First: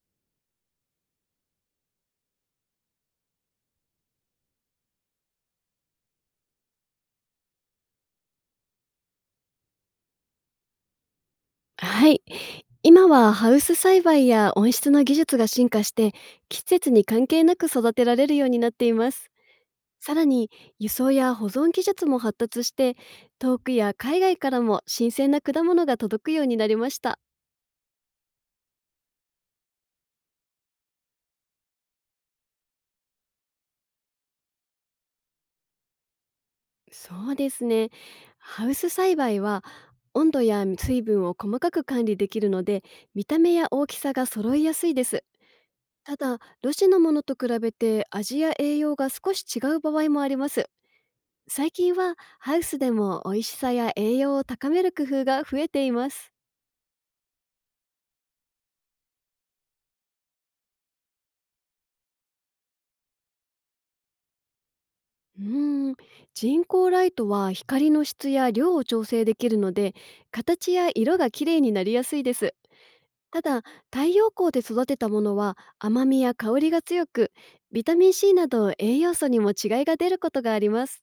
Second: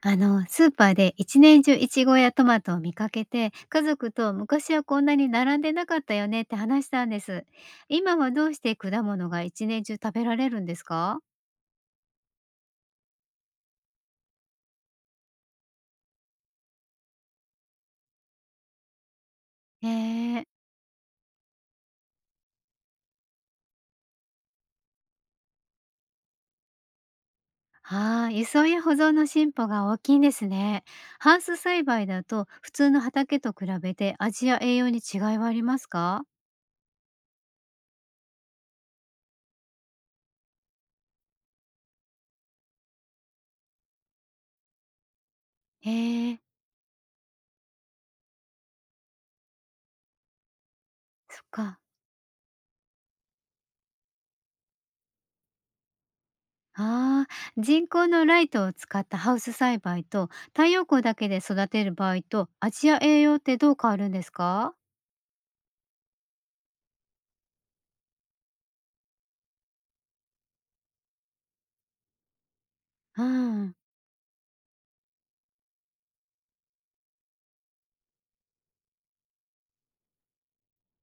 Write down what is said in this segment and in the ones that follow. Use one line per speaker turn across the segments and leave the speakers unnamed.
スーパーで一年中イチゴやトマトを見かけて、家族と昔はこんなに並んでなかったよねって話したんです。今はどうして果物が一年中食べられるんですか？
はい。今はハウス栽培や温室の技術が進化して、季節に関係なく育てられるようになっています。
え
さら
ー、
に輸送や保存技術も発達して、遠くや海外からも新鮮な果物が届くようになりました。
ああ、輸送や保存の進歩が大きいんですね。ハウス栽培だと普通の畑と比べて味や栄養に違いはありますか？
そうですね。ハウス栽培は温度や水分を細かく管理できるので、見た目や大きさが揃いやすいです。
え
た
ー、
だ、ロシのものと比べて味や栄養が少し違う場合もあります。
そっ
最
か。
近はハウスでも美味しさや栄養を高める工夫が増えています。
ああ、人工のライトを使ったハウス栽培と太陽光だけで育てる場合と味や栄養ってどう変わるんですか？
うーん、人工ライトは光の質や量を調整できるので、形や色が綺麗になりやすいです。
う
ただ、
ん。
太陽光で育てたものは甘みや香りが強く、ビタミン C など栄養素にも違いが出ることがあります。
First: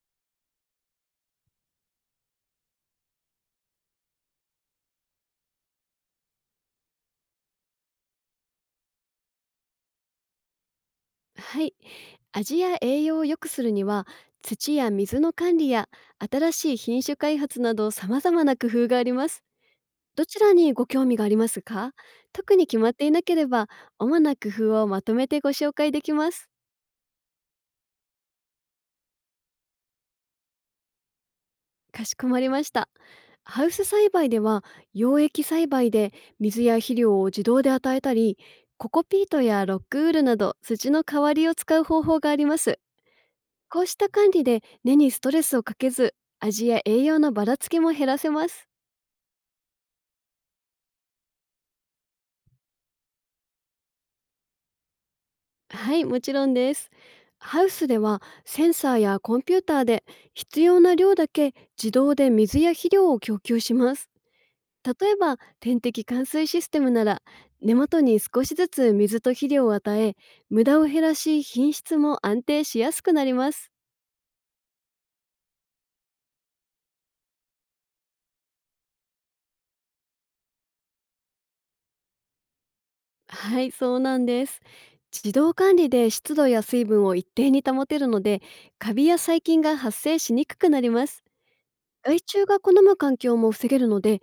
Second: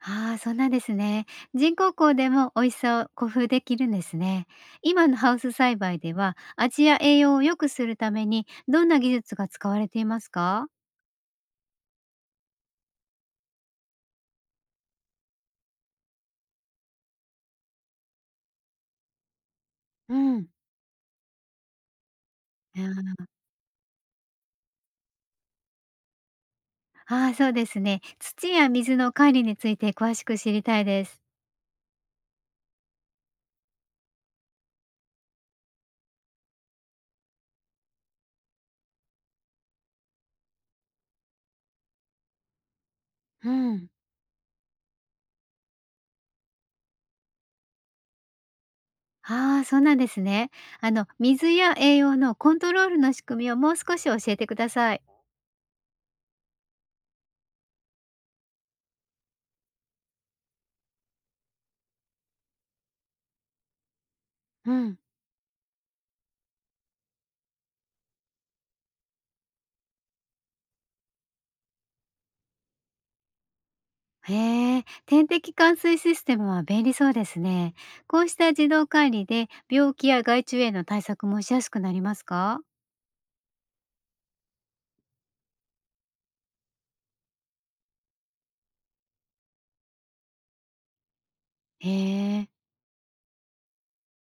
ああ、そうなんですね。人工光でも美味しさを工夫できるんですね。今のハウス栽培では味や栄養を良くするためにどんな技術が使われていますか？
はい、味や栄養を良くするには、土や水の管理や新しい品種開発など様々な工夫があります。
う
どち
ん。
らにご興味がありますか？特に決まっていなければ、主な工夫をまとめてご紹介できます。
ああー、そうですね。土や水の管理について詳しく知りたいです。
かしこまりました。ハウス栽培では、溶液栽培で水や肥料を自動で与えたり、ココピートやロックウールなど土の代わりを使う方法があります。
う
こう
ん。
した管理で根にストレスをかけず、味や栄養のばらつきも減らせます。
ああ、そうなんですね。水や栄養のコントロールの仕組みをもう少し教えてください。
はい、もちろんです。ハウスではセンサーやコンピューターで必要な量だけ自動で水や肥料を供給します。
うん、
例えば点滴灌水システムなら根元に少しずつ水と肥料を与え、無駄を減らし品質も安定しやすくなります。
へえ、点滴灌水システムは便利そうですね。こうした自動管理で病気や害虫への対策もしやすくなりますか？
はい、そうなんです。自動管理で湿度や水分を一定に保てるので、カビや細菌が発生しにくくなります。
へ
害虫
え。
が好む環境も防げるので、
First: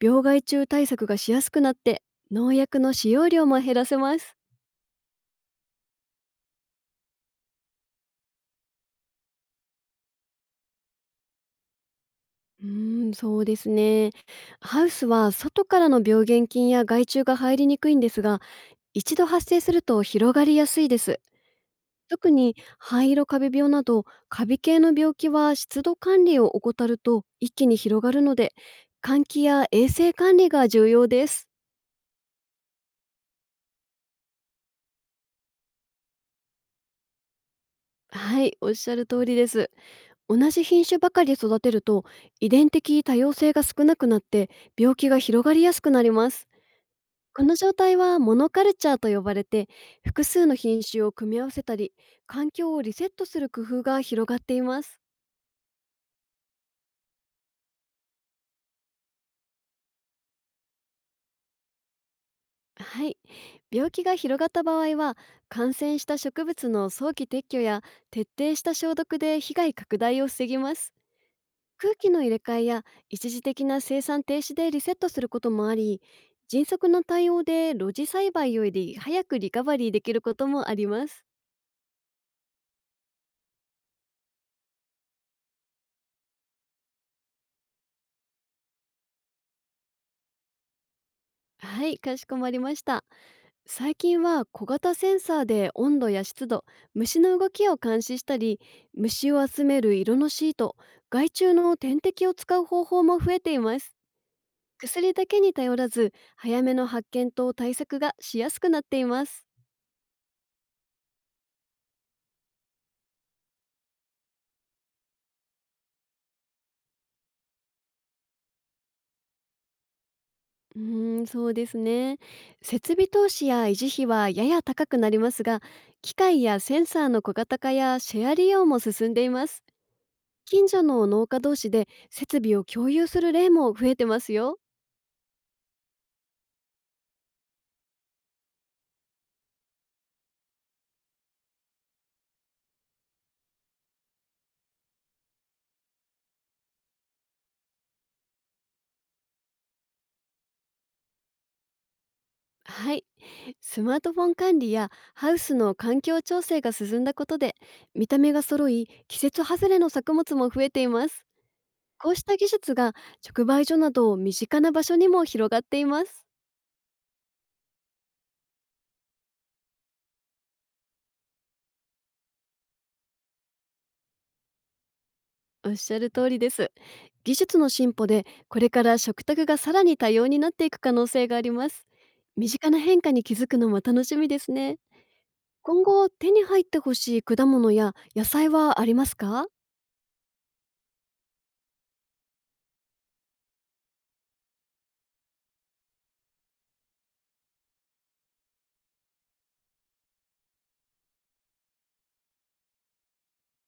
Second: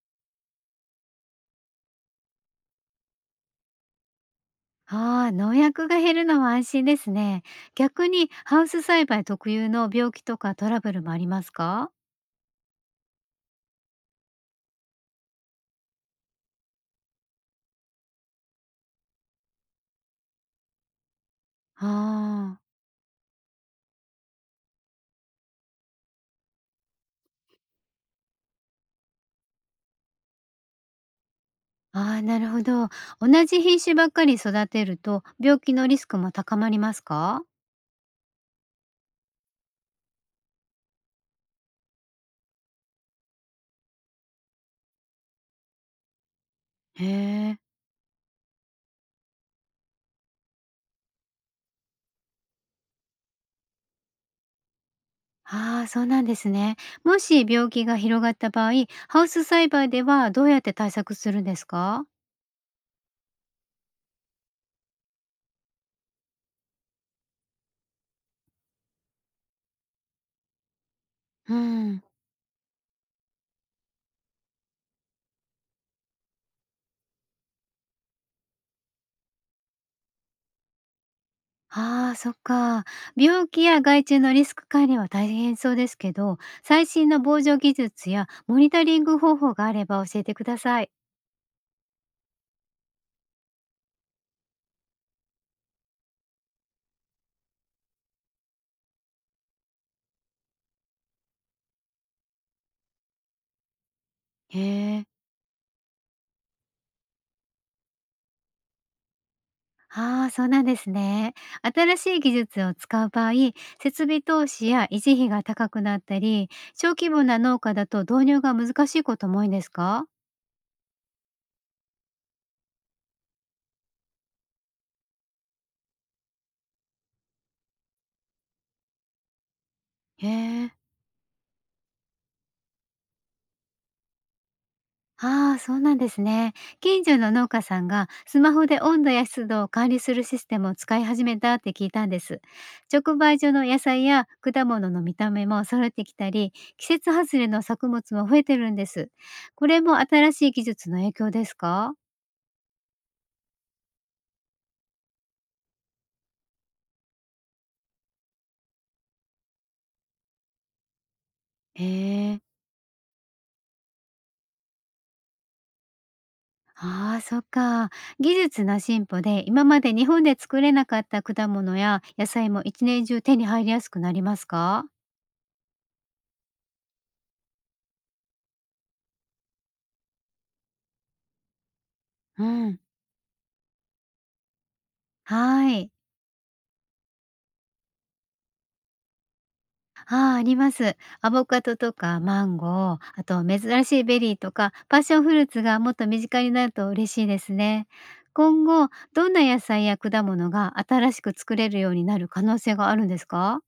病害虫対策がしやすくなって、農薬の使用量も減らせます。
ああ、農薬が減るのは安心ですね。逆にハウス栽培特有の病気とかトラブルもありますか？
そうですね。ハウスは外からの病原菌や害虫が入りにくいんですが、一度発生すると広がりやすいです。特に
ああー。
灰色カビ病などカビ系の病気は湿度管理を怠ると一気に広がるので、換気や衛生管理が重要です。
ああ、なるほど。同じ品種ばっかり育てると病気のリスクも高まりますか？
はい、おっしゃる通りです。同じ品種ばかり育てると遺伝的多様性が少なくなって、病気が広がりやすくなります。
へ
この
え。
状態はモノカルチャーと呼ばれて、複数の品種を組み合わせたり環境をリセットする工夫が広がっています。
ああ、そうなんですね。もし病気が広がった場合、ハウス栽培ではどうやって対策するんですか？
はい、病気が広がった場合は感染した植物の早期撤去や徹底した消毒で被害拡大を防ぎます。
う
空
ん。
気の入れ替えや一時的な生産停止でリセットすることもあり、迅速な対応で露地栽培より早くリカバリーできることもあります。
ああ、そっか。病気や害虫のリスク管理は大変そうですけど、最新の防除技術やモニタリング方法があれば教えてください。
はい、かしこまりました。最近は小型センサーで温度や湿度、虫の動きを監視したり、虫を集める色のシート、害虫の点滴を使う方法も増えています。
へえ。
薬だけに頼らず早めの発見と対策がしやすくなっています。
ああ、そうなんですね。新しい技術を使う場合、設備投資や維持費が高くなったり、小規模な農家だと導入が難しいことも多いんですか？
そうですね。設備投資や維持費はやや高くなりますが、機械やセンサーの小型化やシェア利用も進んでいます。
へ
近
え。
所の農家同士で設備を共有する例も増えてますよ。
ああ、そうなんですね。近所の農家さんがスマホで温度や湿度を管理するシステムを使い始めたって聞いたんです。直売所の野菜や果物の見た目も揃ってきたり、季節外れの作物も増えてるんです。これも新しい技術の影響ですか？
はい。スマートフォン管理やハウスの環境調整が進んだことで、見た目が揃い、季節外れの作物も増えています。
へ
こうした
え。
技術が直売所など身近な場所にも広がっています。
ああ、そっか。技術の進歩で今まで日本で作れなかった果物や野菜も一年中手に入りやすくなりますか？
おっしゃる通りです。技術の進歩でこれから食卓がさらに多様になっていく可能性があります。
う
身近な
ん。
変化に気づくのも楽しみですね。
は
今
い。
後手に入ってほしい果物や野菜はありますか？
ああ、あります。アボカドとかマンゴー、あと珍しいベリーとかパッションフルーツがもっと身近になると嬉しいですね。今後、どんな野菜や果物が新しく作れるようになる可能性があるんですか？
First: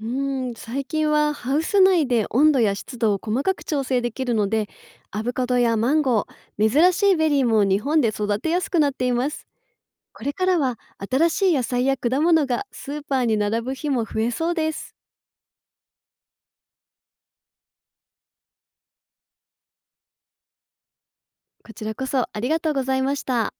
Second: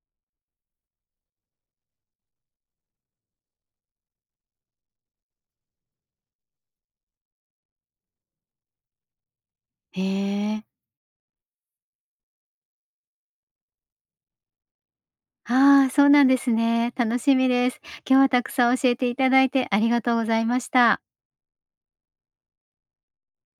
最近はハウス内で温度や湿度を細かく調整できるので、アボカドやマンゴー、珍しいベリーも日本で育てやすくなっています。
へ
これから
え。
は新しい野菜や果物がスーパーに並ぶ日も増えそうです。
ああ、そうなんですね。楽しみです。今日はたくさん教えていただいてありがとうございました。
こちらこそありがとうございました。